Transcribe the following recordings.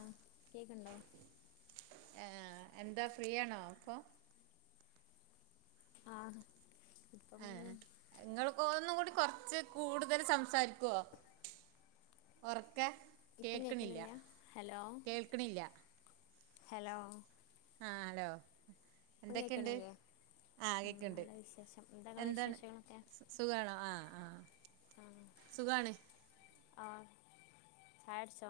ആഹ് കേക്ക്ണ്ടോ. [inaudible] ഏ, എന്താ ഫ്രീയാണോ അപ്പോ ആഹ് ഇങ്ങളിപ്പൊ ഒന്നുകൂടി കൊറച്ച് കൂടുതൽ സംസാരിക്കൊ ഒർക്കെ ഇപ്പം കേക്കണില്ല കേക്ക്ണില്ല ഹലോ കേൾക്ക്ണില്ല. ഹലോ. ആഹ് ഹലോ. പ്പം എന്തൊക്കെയുണ്ട് കേക്കണില്ലേ ആഹ് കേക്കണ്ട് നല്ല വിശേഷം എന്താങ്ങളെ വിശേഷങ്ങളൊക്കെ. സുഖണോ ആഹ് ആഹ് ആഹ് സുഖാണ് ആഹ് ചായട്ച്ചോ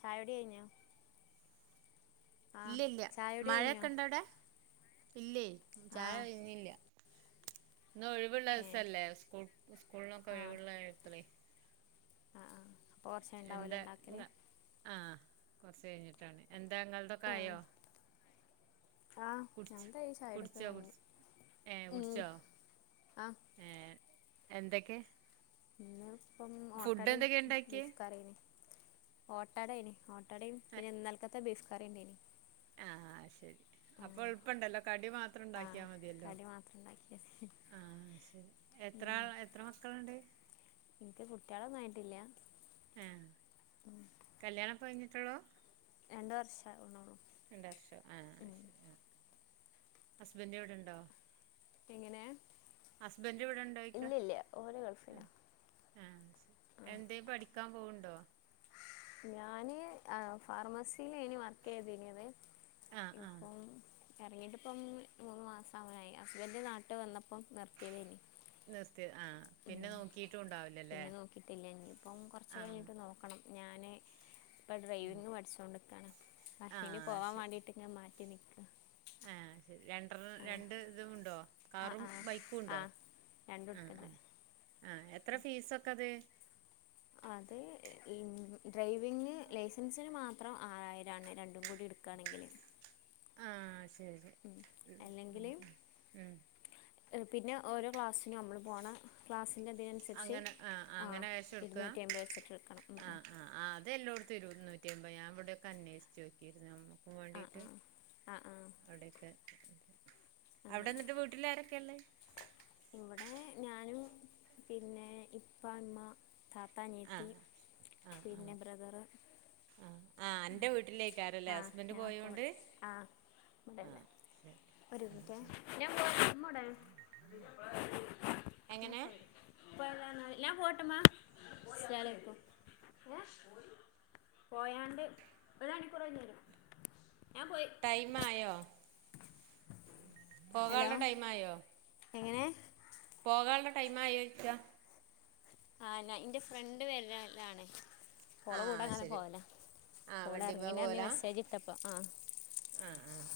ചായുടി കഴിഞ്ഞോ ആഹ് ഇല്ല ഇല്ല ചായുടി കഴിഞ്ഞോ മഴക്കെ ഇണ്ടോ അവിടെ ഇല്ല ചായ ആഹ് കഴഞ്ഞില്ല ഇന്ന് ഒഴിവുള്ള ഏഹ് ദിവസല്ലേ സ്കൂൾ സ്കൂളിനൊക്കെ ആഹ് ഒഴിവുള്ള എഴുത്തേ ആഹ് ആഹ് അപ്പൊ കൊറച്ചയ്ഞ്ഞ് ഇണ്ടാവുലെ എന്താ ഇണ്ടാക്കല് ആ കുറച്ച് കഴിഞ്ഞിട്ടാണ് എന്താങ്ങൾതൊക്കെ ആഹ് ആയോ ആഹ് കുടിച്ച് ഞാൻന്താ ചായടൊക്കെ കുടിച്ചോ കയിഞ്ഞു കുടിച്ച് ഏ ഉം കുടിച്ചോ ആഹ് ഏ എന്തൊക്കെ ഇന്ന ഇപ്പം ഫുഡ് ഓട്ടാടയും എന്തൊക്കെയാ ഉണ്ടാക്കിയേ ബീഫ് കറിം ഓട്ടാട ഓ ട്ടടയും പിന്നെ നൽക്കത്തെ ബീഫ്‌കറിണ്ടേനി ആഹ് ശരി അപ്പൊ ഉളപ്പണ്ടല്ലോ കടി മാത്രം ആഹ് ഉണ്ടാക്കിയാൽ മതിയല്ലോ കടി മാത്രം ഉണ്ടാക്കിയത് ആഹ് ശരി എത്ര ഉം ആളാ എത്ര മക്കൾണ്ട് എനിക്ക് കുട്ടിയളൊന്നും ആയിട്ടില്ല കല്യാണപ്പഴിഞ്ഞിട്ടോള്ളു രണ്ട് വർഷ ആവ്ണോള്ളു രണ്ട വർഷോ ആഹ് ശരി ഹസ്ബൻഡ് ഇവിടെണ്ടോ എങ്ങനെ ഹസ്ബന്റ ഇല്ല ഇവിടെണ്ടോയിക്ക ഇല്ല ഓര് ഗൾഫിലാ ആഹ് ആഹ് എന്തേ പഠിക്കാൻ പോവണ്ടോ ഞാന് ഫാർമസിൽ ഏനി വർക്ക് ചെയ്തിനത് ആ ആ ഇപ്പം ഇറങ്ങിട്ടിപ്പം മൂന്ന് മാസം ആവാനായി ഹസ്ബൻഡ് നാട്ട് വന്നപ്പം നിർത്തിയത് ഇനി നിർത്തിയ ആഹ് പിന്നെ നോക്കിട്ടും ഉണ്ടാവില്ലല്ലേ പിന്നെ നോക്കിയിട്ടില്ല ഇനിയിപ്പം കുറച്ച് ആഹ് കഴിഞ്ഞിട്ട് നോക്കണം ഞാന് ഇപ്പം ആ ഡ്രൈവിങ്ങ് പഠിച്ചോണ്ട് ക്കാണ് അപ്പനി ആഹ് പോവാൻ വേണ്ടിയിട്ട് ഞാൻ മാറ്റി നിക്ക ഏ ശരി രണ്ട രണ്ട് ഇതും ഉണ്ടോ ആഹ് കാറും ആഹ് ബൈക്കും ഉണ്ടോ ആഹ് രണ്ടും ആഹ് എടുക്കണ്ടേ ആഹ് എത്ര ഫീസൊക്കെ അത് അത് ഈ ഡ്രൈവിങ്ങ് ലൈസൻസിന് മാത്രം ആറായിരണ് രണ്ടും കൂടി എടുക്കും ക്കാണെങ്കിൽ ആഹ് ശരി ആഹ് അല്ലെങ്കില് ആഹ് ഉം പിന്നെ ഓരോ ക്ലാസ്സിനും നമ്മള് പോണം ക്ലാസ്സിന്റെ അധം അങ്ങനെ ആഹ് ആഹ് അങ്ങനെ വച്ച കൊടുക്ക അമ്പത് വെച്ചിട്ട് എടുക്കണം ഉം ഉം ആഹ് ആഹ് ആഹ് അത എല്ലോടടുത്ത് ഇരുന്നൂറ്റി അമ്പത് ഞാൻ ഇവിടെക്കെ അന്വേഷച്ച് നോക്കിയിരുന്നു അമ്മു ആഹ് വേണ്ടിട്ട് ആഹ് ആഹ് ആഹ് അവിടെയൊക്കെ അവിടെ അങ്ങനെ എന്നിട്ട് വീട്ടില ആരൊക്കെള്ളേ ഇവിടെ ഞാനും പിന്നെ ഇപ്പ ഇമ്മ താത്ത അനിയത്തി ആഹ് ആഹ് പിന്നെ ബ്രദറ് അന്റെ വീട്ടിലേക്കരല്ലേ ആഹ് ഹസ്ബൻഡ് ഞാൻ ഇപ്പോൾ പോയോണ്ട് ആഹ് ആഹ് ഇവിടെല്ലേ ശരി [inaudible] ഞാൻ എങ്ങനെ ഇപ്പൊ [inaudible] പോയാണ്ട് [unintelligible] ടൈമായോ ഹലോ പോകാള്ള ടൈമായോ എങ്ങനെ പോകാള്ള ടൈമായോച്ചയാ ആ ഞാൻ ഇന്റെ ഫ്രണ്ട് വരലാണേ ആ പോള കൂടങ്ങനെ ശരി പോവല ആ വണ്ടിമ്മേ പോളെറങ്ങീനാറഞ് മെസ്സേജ്ട്ടപ്പോ ആഹ് ആഹ് ആഹ്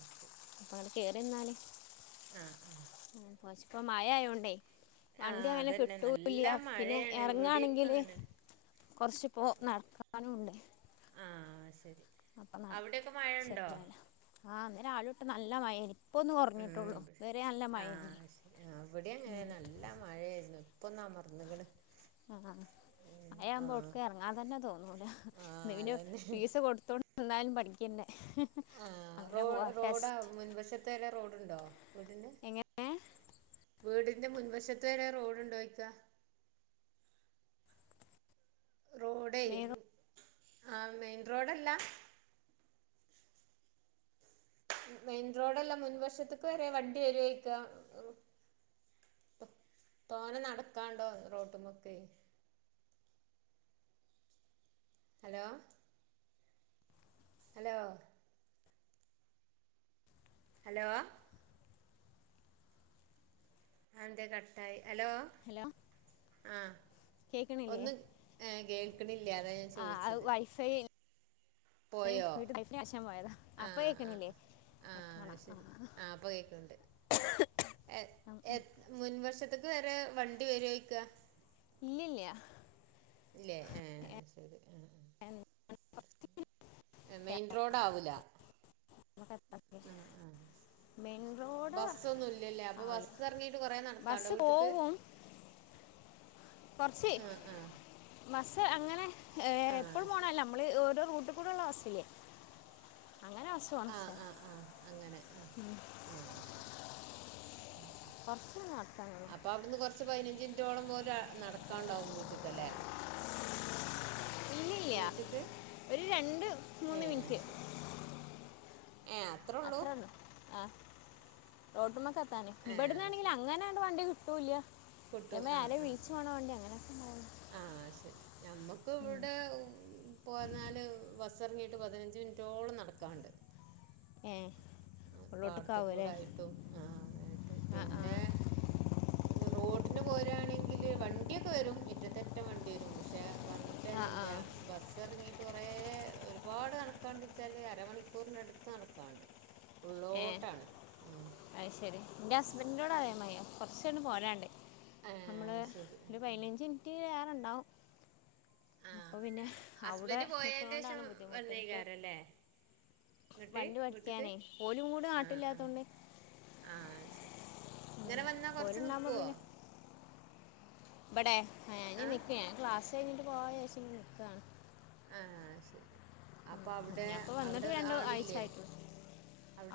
അപ്പൊങ്ങട്ട് കേറിന്നാല് ആഹ് ഉം പശുപ്പം മയായോണ്ടേ ആ വണ്ട്യങ്ങനെ അതന്നെ കിട്ടൂ നല്ല ല്ല്യ പിന്നെ മഴയാണ് ഇവിടെയൊക്കെ എറങ്ങാണെങ്കില് അങ്ങനെ കൊറച്ച് പ്പോ നടക്കാനുണ്ട് ആ സെരി നടക്കും അവിടെക്കെ മഴണ്ടോ ശരിയാവില്ല ആ ഇന്ന് രാവിലൊട്ട് നല്ല മയേനി ഇപ്പൊന്ന് ഉം കൊറഞ്ഞ്ട്ടൊള്ളൂ ത് വരെ നല്ല മയേനി മ് ല്ല മഴേരുന്നു ഇപ്പൊന്ന് അമർന്ന്ക്ക്ണ് ആഹ് ആ മയാമ്പോ ഒടുക്ക് എറങ്ങാ തന്നെ തോന്നൂല ആ ഇത് പിന്നേം അതന്നെ ഫീസ് കൊടുത്തോണ്ട് ന്നാലും പഠിക്കണ്ടേ അങ്ങനെ പോവാ ടെസ്റ്റ് ടുത്തരെ റോഡുണ്ടോ വീടിന് എങ്ങനെ വീട്ന്റെ മുൻവശത്ത്വരെ റോഡ്ണ്ടോയ്ക്കാ റോഡേ മേറു ആ മെയിൻ റോഡല്ല മെയിൻ റോഡെല്ല മുൻ വശത്ത്ക്ക് വരെ വണ്ടി വരുവോയ്ക്ക തോനെ നടക്കാണ്ടോ റോട്ട്മ്മക്കെ ഹലോ ഹലോ ഹലോ അന്തേ കട്ടായി ഹലോ ഹലോ ആഹ് കേൾക്കണില്ലേ ഒന്നും ഏ കേക്ണില്ല അതാ ഞാൻ ചോയ്ച്ചത് സെയിൽ ഏ വീട്ട് കയിഞ്ഞാഷം പോയതാ അപ്പ കേക്ക്ണില്ലേ ആഹ് അത് ശരി ആ ഇപ്പൊ കേക്ക്ണ്ട് എ എത് മുൻവശത്ത്ക്ക് വരെ വണ്ടി വെരോയ്ക്ക ഇല്ലില്ല്യ ഇല്ലേ ഏഹ് ശരി ആഹ് എന്താണ് എ മെയിൻ ക്യാമറ റോഡാവൂല കട്ടാക്കി. അഹ് ആഹ് മെയിൻ റോഡ് ബസ്സൊന്നുല്ല്യല്ല അപ്പൊ ആവില്ല ബസ്സെറങ്ങീട്ട് കൊറേ നടക്കാണ്ടോ ബസ് വീട്ട്ക്ക് പോവും കൊറച്ച് ആഹ് ആഹ് ബസ്സ്‌ അങ്ങനെ ആഹ് എപ്പളും ശരി പോണല്ല മ്മള് ഓരോ റൂട്ട് കൂടൊഊഐഐഒള്ള ബസ്സില്ലേ അങ്ങനെ സ്സുആണ് ആഹ് ഏ ആഹ് ആഹ് അങ്ങനെ ആഹ് മ് ആഹ് ശരി [inaudible] കൊറച്ച് നട്ക്കണം പ്പോ അവിടുന്ന് കൊറച്ച് പയ്നഞ്ച് മിനിറ്റോളം പോലെ നടക്കാണ്ടാവും വീട്ടക്ക് അല്ലേ ഇല്ലില്ല വീട്ട്ക്ക് ഒരു രണ്ട് മൂന്ന് മിനിറ്റ് [inaudible] ഏ അത്രേള്ളൂ ആഹ് റോട്ടുമെക്കെത്താന് ഏഹ് ഇബട്ന്നാണെങ്കിൽ അങ്ങനാണ്ട് വണ്ടി കിട്ടൂല്ല കിട്ടു ആഹ് ആഹ് ആഹ് ആഹ് ആഹ് ശരി നമ്മക്ക് ഇവ്ടെ പോന്നാല് ബസ്സറങ്ങീട്ട് പതിനഞ്ച് മിനനിറ്റോളം നടക്കാനുണ്ട് ഏ പാട്ത്ത് ഉള്ളോട്ടേക്കാവും അല്ലേ കൂടായിട്ടും ആഹ് അങ്ങനായിട്ട് ആ പിന്നെ [inaudible] റോട്ടിന് പോരാണെങ്കില് വണ്ടിയൊക്കെ വരും മിറ്റത്തെറ്റം വണ്ടി വരും പശ് പക്ഷെ ആ ആ പറഞ്ഞിട്ടാര്യല്യ ബസ് ഇറങ്ങി കുറെ ഒരുപാട് നടക്കാണ്ട് വെച്ചാല് അരമണിക്കൂറിന്റെ അടുത്ത് നടക്കാണ്ട് ഉള്ളോട്ടാണ് ഉം അയ് ശെരി എന്റെ ഹസ്ബൻഡിനോട് അതെമയ കൊറച്ചങ്ങട് പോരാണ്ട് ആ, നമ്മള് ശരി ആ ഒരു പതിനഞ്ച് മിനിറ്റ് ഏറെണ്ടാവും ആ. ആ അപ്പൊ പിന്നെ അവിടെ ഹസ്ബൻഡ് പോയതിൻ്റെ നിക്കൊണോണ്ടാണ് ശേഷം ബുദ്ധിമുട്ട് എനിക്ക് വന്നേക്കാരം അല്ലേ ഇങ്ങോട്ട് വണ്ടി വീട്ടിക്ക് പഠിക്കാനേ ഓലും കൂടെ നാട്ടില്ലാത്തോണ്ട് ആഹ് ശരി ഇങ്ങനെ വന്നാ കൊറച്ച് ഓലുണ്ടാകുമ്പോൾ നിക്കുവോ പിന്നെ ഇവിടെ ഇനി ആ നിൽക്ക ഞാൻ ക്ലാസ് കഴിഞ്ഞിട്ട് പോവാ വിചാരിച്ചിട്ടു നിക്കാണ് ആഹ് ശരി അപ്പൊ അവിടെ ഞാൻ ഇപ്പോൾ വന്നിട്ട് അവിടെ രണ്ട് ആഴ്ച ആളില്ലേ ആയിട്ടുള്ളൂ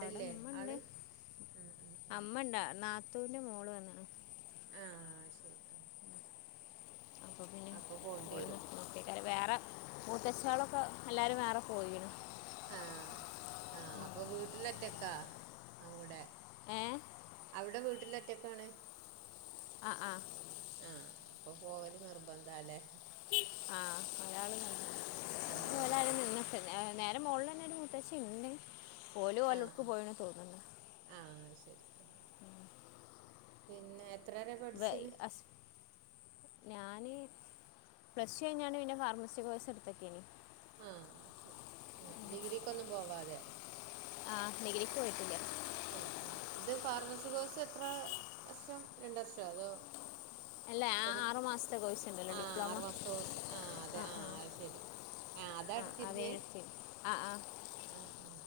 അവിടെ അമ്മ ഇണ്ട് ആള് ഉം ഉം അമ്മണ്ട് നാത്തൂന്റെ മോള് വന്നിണ് ആഹ് ആഹ് ശരി എന്ന അപ്പെ പിന്നെ അപ്പൊ പോണ്ടി മോള് വരും നിൽക്കണം വേറെ മൂത്തച്ചാളൊക്കെ എല്ലാരും വേറെ പോയിണ് ആഹ് ആഹ് അപ്പൊ വീട്ടില് ഒറ്റക്കാ അവിടെ ഏ അവിടെ വീട്ടില് ഒറ്റക്കാണ് ആഹ് ആഹ് ആഹ് അപ്പൊ പോവല് നിർബന്ധല്ലേ ആഹ് ഓരള് ആഹ് അതെ നിന്ന് [unintelligible] അതിന്റെ മോളില് തന്നെ ഒരു മുത്തച്ശി ഉണ്ട് ഓല് ആഹ് ഓലോട്ക് ആഹ് പോയണന്ന്‌ തോന്നണ് ആഹ് ശരി പിന്നെ വരെ വെ പഠിച്ച്ണ് അസ് ഞാന് പ്ലസ് ടു കഴിഞ്ഞാണ് പിന്നെ ഫാർമസി കോഴ്സ് എടുത്തൊക്കിയന് ആഹ് ശരി ആഹ് ഡിഗ്രിക്കൊന്നും പോവാതെ ആഹ് ഡിഗ്രീക്ക് പോയിട്ടില്ല ആഹ് ആഹ് ഇത് ഫാർമസി കോഴ്സ് എത്ര വർഷം രണ്ട് വർഷോ അതോ അല്ല ആ ഒരു ആറ് മാസത്തെ കോഴ്സ് ഉണ്ടല്ലോ ആഹ് ആറ് ഡിപ്ലോമ മാസത്തെ കോഴ്സ് ആഹ് അതെ ആഹ് അത് ശരി അതാ ആഹ് എടുത്തിരുന്നേ അതേനത്തി ആഹ് ആഹ് ആഹ് ആഹ്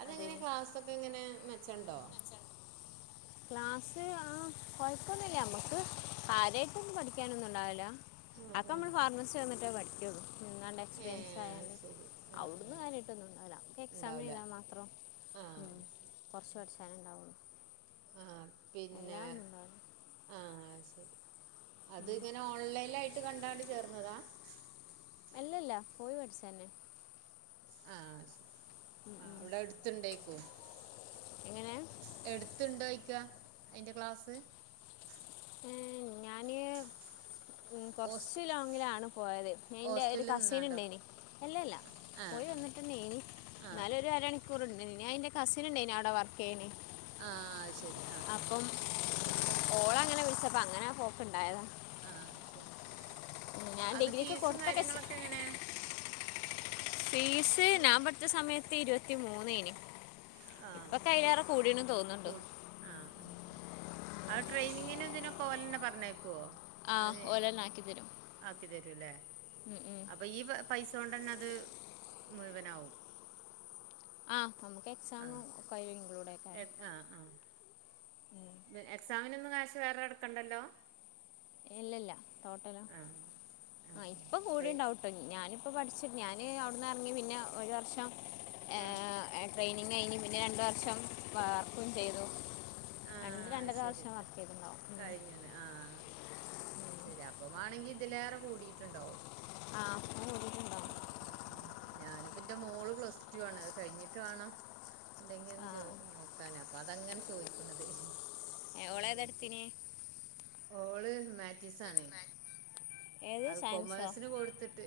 അതെങ്ങനെ ക്ലാസ്സൊക്കെ എങ്ങനെ മെച്ചണ്ടോ ക്ലാസ്സ് ആഹ് കുഴപ്പമൊന്നുല്ല നമ്മക്ക് കാര്യായിട്ടൊന്നും പഠിക്കാനൊന്നും ഉണ്ടാവില്ല ആഹ് അപ്പൊ ആഹ് നമ്മള് ഫാർമസി വന്നിട്ടേ പഠിക്കള്ളു നിങ്ങാണ്ടെ എക്സ്പീരിയൻസ് ഏഹ് അത് ആയണ്ട് ശരി ആഹ് അവിടുന്ന് ആഹ് കാര്യമായിട്ടൊന്നുണ്ടാവില്ല നമുക്ക് എക്സാമം ഉണ്ടാവൂല എഴുതാൻ മാത്രം! ആഹ് കൊറച്ച് പഠിച്ചാനേ ഉണ്ടാവുള്ളൂ ആഹ് പിന്നെ ഉണ്ടാവില്ല ആഹ് അത് ശരി അത് ഇങ്ങനെ ഓൺലൈനായിട്ട് കണ്ടാണ്ട് ചേർന്നതാ അല്ലല്ല പോയി പഠിച്ച അന്നെ ആഹ് ഉം, ആഹ് ഉം. അവിടെ അടുത്ത് ണ്ടേയ്ക്കോ എങ്ങനെ എടുത്തണ്ടായ്ക്കാ അയിന്റെ ക്ലാസ് ഉം ഞാന് ഉം ഹോസ് കൊറച്ച് ലോങ്ങിലാണ് പോയത് ഞാൻ ഇന്റെ ഒരു ഹോസ്റ്റലിൽ കസിന് നിന്നാണ്ടോ ഇണ്ടേയ്ന് എല്ലല്ല ആ പോയി ആ വന്നിട്ടന്നേയ്ന് ആ എന്നാലും ഒരു അരമണിക്കൂറ്ണ്ട് പിന്നെഎന്റെ കസിന്ണ്ടേയ്ന് അവടെ വർ കഴിഞ്ഞ് ആ അത് ശരി ആ ആ അപ്പം ആ കൂട്ടത്തിൽ കൂടെ ഓളെ ഇപ്പൊ അങ്ങനാ പോക്ക്ണ്ടായതാ ആഹ്അത് ശരി ഞാൻ അപ്പൊ ഡിഗ്രിക്ക് ഫീസും കൊടുത്തൊക്കെ ചെ- കാര്യങ്ങളൊക്കെ എങ്ങനെ ഫീസ് ഞാൻ ഫീസ് പഠിച്ച സമയത്ത് ഇരുപത്തി മൂന്നേയ്ന് ആ ഇപ്പൊക്കെ അയിലേറെ കൂടീണ് തോന്ന്ണ്ട് ആഹ് ആഹ് അപ്പൊ ട്രെയിനിങ്ങിനും ഇതിനൊക്കെ ഓലന്നെ പറഞ്ഞേക്കോ ആഹ് ഓലന്നെ ആക്കിത്തരും ഉം ഉം അപ്പൊ ഈ പൈ പൈ സോണ്ടന്നെ അത് മുഴുവനാവും ആഹ്. നമുക്ക് ആ എക്സാമും ഒക്കെ അയ്ല് ഇൻക്ലൂ ഡേക്കാരം. എ- ആ ആ എക്സാമിനൊന്നും കാശ് വേറെ അടക്കണ്ടല്ലോ? ഇല്ലല്ല ആ ശരി ആ ടോട്ടലോ. ആഹ് ഇപ്പൊ ആ കൂടെണ്ടാവും. അപ്പോൾ [unintelligible] ഞാനിപ്പൊ പഠിച്ച് ഞാന് അവുടുന്നെറങ്ങി പിന്നെ ഒരു വർഷം. ആ ഏ ട്രൈയിനിങ്ങെയ്ഞ്ഞ് പിന്നെ രണ്ട് വർഷം വർക്കും ചെയ്തു. ആ രണ്ട് രണ്ടര വർഷം വർക്കെയ്ത്ണ്ടാവും. ആഹ് ശെരി അപ്പൊമാണെങ്കി ഇതിലേറെ കൂടീട്ട്ണ്ടാവും. ആ അത് നോക്കിയിട്ടുണ്ടോ ആഹ് ആഹ് ആഹ്. ഞാനിപ്പന്റെ മോള് പ്ലസ് ടു ആണ്. അത് കഴിഞ്ഞിട്ട് വാണം എന്തെങ്കിലൊന്ന് ആ ചേർ നോക്കാന്. അ അതങ്ങനെ ചോയ്ക്ക്ണത്. ഏ ഓളെതാട്ത്തിന്? ഓള് ഹുമാൻറ്റീസാണ്. ഏത് അത് സയൻസോ കൊമേഴ്സിന് കൊടുത്തിട്ട്,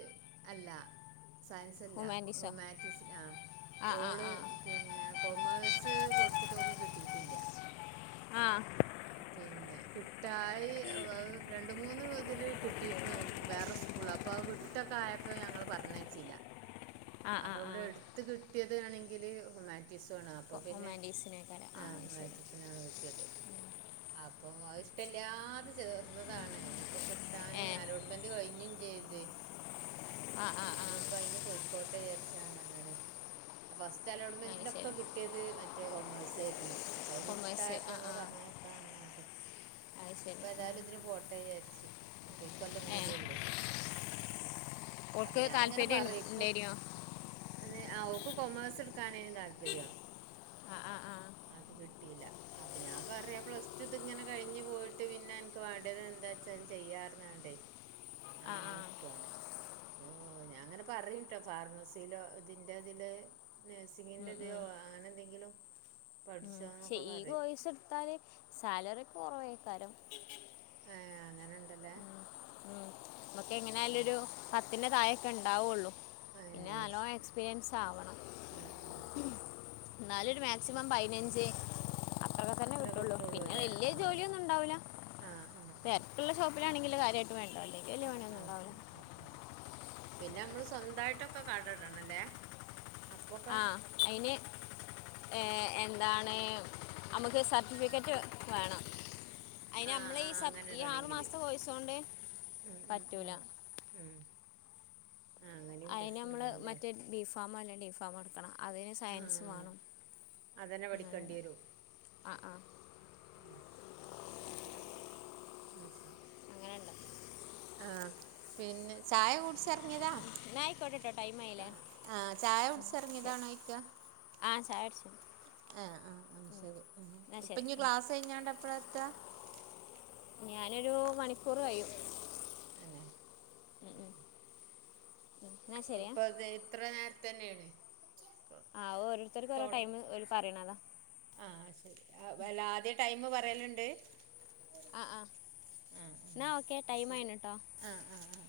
അല്ല സയൻസല്ല കൊ. ഹ്യൂമാനിറ്റീസോ ഹുമാൻറ്റീസിനാ ആ ആ ഓള് ആ പിന്നെ കൊമേഴ്സ് കൊട്ത്തിട്ട് ഓക്ക് കിട്ടീട്ടില്ല്യ. ആഹ്. പിന്നെ കിട്ടായി ഉ അഅ് രണ്ട് മൂന്ന് ഇതില് കി കിട്ടീര്ന്ന് ഓക്ക്. വേറെ സ്കൂൾല്. അപ്പൊ അത് വിട്ടൊക്കെ ആയപ്പോ ഞങ്ങള് പറഞ്ഞേച്ചീല്ല. ആ അപ്പൊ ആ ആ ഇവിടെ എട്ത്ത് കിട്ടിയത് ആണെങ്കില് ഹുമാറ്റീസു ആണ്. അ അപ്പൊ പിന്നെ ഹ്യൂമാനിറ്റീസിനേക്കാൾ ആ ആഹ് അത് ശരി ഹുമാൻറ്റീസിനാണ് കിട്ടിയത്. അപ്പൊ അത് ഇഷ്ട്ടല്ല്യാതെ ചേർന്നതാണ്. ഇഞിപ്പോ കിട്ടാന് ഏ അലോട്ട്മെന്റ് കയ്ഞ്ഞും ചെയ്ത്. [unintelligible] അപ്പൊ ആ ഇഞിപ്പയ്ന് പൊയ്ക്കോട്ടെ വിചാരിച്ചാണ്ട് അങ്ങനെ. ഫസ്റ്റ് അത് അലോട്ട്മെന്റിലൊക്കെ ശരി കിട്ടിയത് മറ്റേ കോമേഴ്സേ യ്രുന്നു. അത് കൊമേഴ്സ് വിട്ടായപ്പൊ ആ ഞങ്ങള് ആ പർഞ്ഞേ [unintelligible] അത് ശരി ഉം. ഇഞ്ഞിപ്പേതായാലും ഇതിന് പോട്ടെ വിയാര്ച്ച്. ഇപ്പ ഇക്കൊല്ലം ഏ കൂടിയൊള്ളു. അപ്പ ഓൾക്ക് ഞാൻ ഇങ്ങനെ താല്പര്യം പറയും ഇപ്പൊ ഉണ്ടായിരുന്നോ അതെ ആ ഓക്ക് കൊമേഴ്സ്ട്ക്കാനേയ്ന്ന് താല്പര്യം. ആ ആ ആ അത് കിട്ടീല. അപ്പൊ ഞാൻ പറ. പ്ലസ് ടു ത്ങ്ങനെ കഴിഞ്ഞ് പോയിട്ട് പിന്നെ അൻക്ക് വേണ്ടത് എന്താച്ചാൽ ചെയ്യാർഞ്ഞാണ്ടേ. ആ അങ്ങനെ ആ നിക്കാണ്. പ്പോ ഞാൻങ്ങനെ പറിട്ടോ ഫാർമസിയിലോ ഇതിന്റെ ഇതില്. ഉം, ഉം, നഴ്സിങ്ങിന്റെതയോ അങ്ങനെന്തെങ്കിലും. ക്ഷെ ഈ കോഴസ്ട്ത്താല് സാലറിയൊക്കെ കൊറവെയ്ക്കാരം. ങേ. അങ്ങനണ്ട്ലെ. മ്മക്ക് എങ്ങനൊയാലും ഒര് പത്തിന്റെ താഴൊക്കെണ്ടാവുള്ളൂ. ഏ പിന്നെ നല്ലോം എക്സ്പീരിയൻസ് ആവണം. ആ ആ ആ ന്നാലൊരു മാക്സിമം ശരി പയ്നഞ്ച്. അത്രൊക്കെ തന്നെ അത്ര കിട്ടുള്ളൂ. പിന്നെ അല്ലേ വല്യ ആ ജോലിയൊന്നും ഉണ്ടാവൂല. ആ ആ ള്ള ഷോപ്പ്ലാണെങ്കിലെ കാര്യായിട്ട് വേണ്ട ല്ലെങ്കി ആ വല്യ ആ ആ ആ പണിയൊന്നുണ്ടാവൂല. പിന്നെ മ്മള് സ്വന്തമായിട്ടൊക്കെ കട ടണംല്ലേ? ആഹ്. അയിന്. എ എന്താണ് അമ്മക്ക് സർട്ടിഫിക്കറ്റ് വേണം. ആ അയ്നമ്മളെ ആ ഈ സ അങ്ങനെ ഈ ആറു ഇടണെങ്കില് മാസത്തെ കോയ്സോണ്ട് ഉം ഉം പറ്റൂല. ഉം ഉം. ആ അങ്ങനെയും അയ്നമ്മള് പ്രശ്നമാണല്ലേ മറ്റേ ബീ ഫാമോ അല്ലെ ഡീ ഫാമോക്കെ ക്കണം. അതിന് ആ സയൻസ് വാണം. അതന്നെ പഠിക്കേണ്ടി അങ്ങനെണ്ട്. വരും ആഹ് ആഹ്. [unintelligible] അങ്ങനെ ഉണ്ട് ആ പിന്നെ ചായ കുടിച്ചിറങ്ങിയതാ എന്നാൽ ആയിക്കോട്ടെ കേട്ടോ ആ ടൈമായില്ലേ ഉം, ആ ശരി ചായകുട്ച്ചെർങ്ങിയതാണൊയ്ക്ക ആ ചായുട്ച്ചു എആഹ ആ് ശരി ഉം. ഇപ്പഞ്ഞിക്ളാസയ്ഞ്ഞ്കാണ്ട്എപ്പളാത്ത ഞാനരൂ മണിക്കൂർ കയ്യും. [inaudible] അന്നൊ ഉം. എന്നാ ശരിയാ ഇപ്പൊ അ ഇത്ര നേരത്തെ തന്നെണ്. ആ ഓരോരുത്തർക്ക് ഓരോടൈമ് ഒര് പറയിണതാ ആഹ ശരി അല്ല ആദ്യം ടൈമ് പറയല്ണ്ട്. ആ ആ ന്നാ ഓക്കെ ടൈമായിന് ട്ടോ. ആ ആ ആഹ്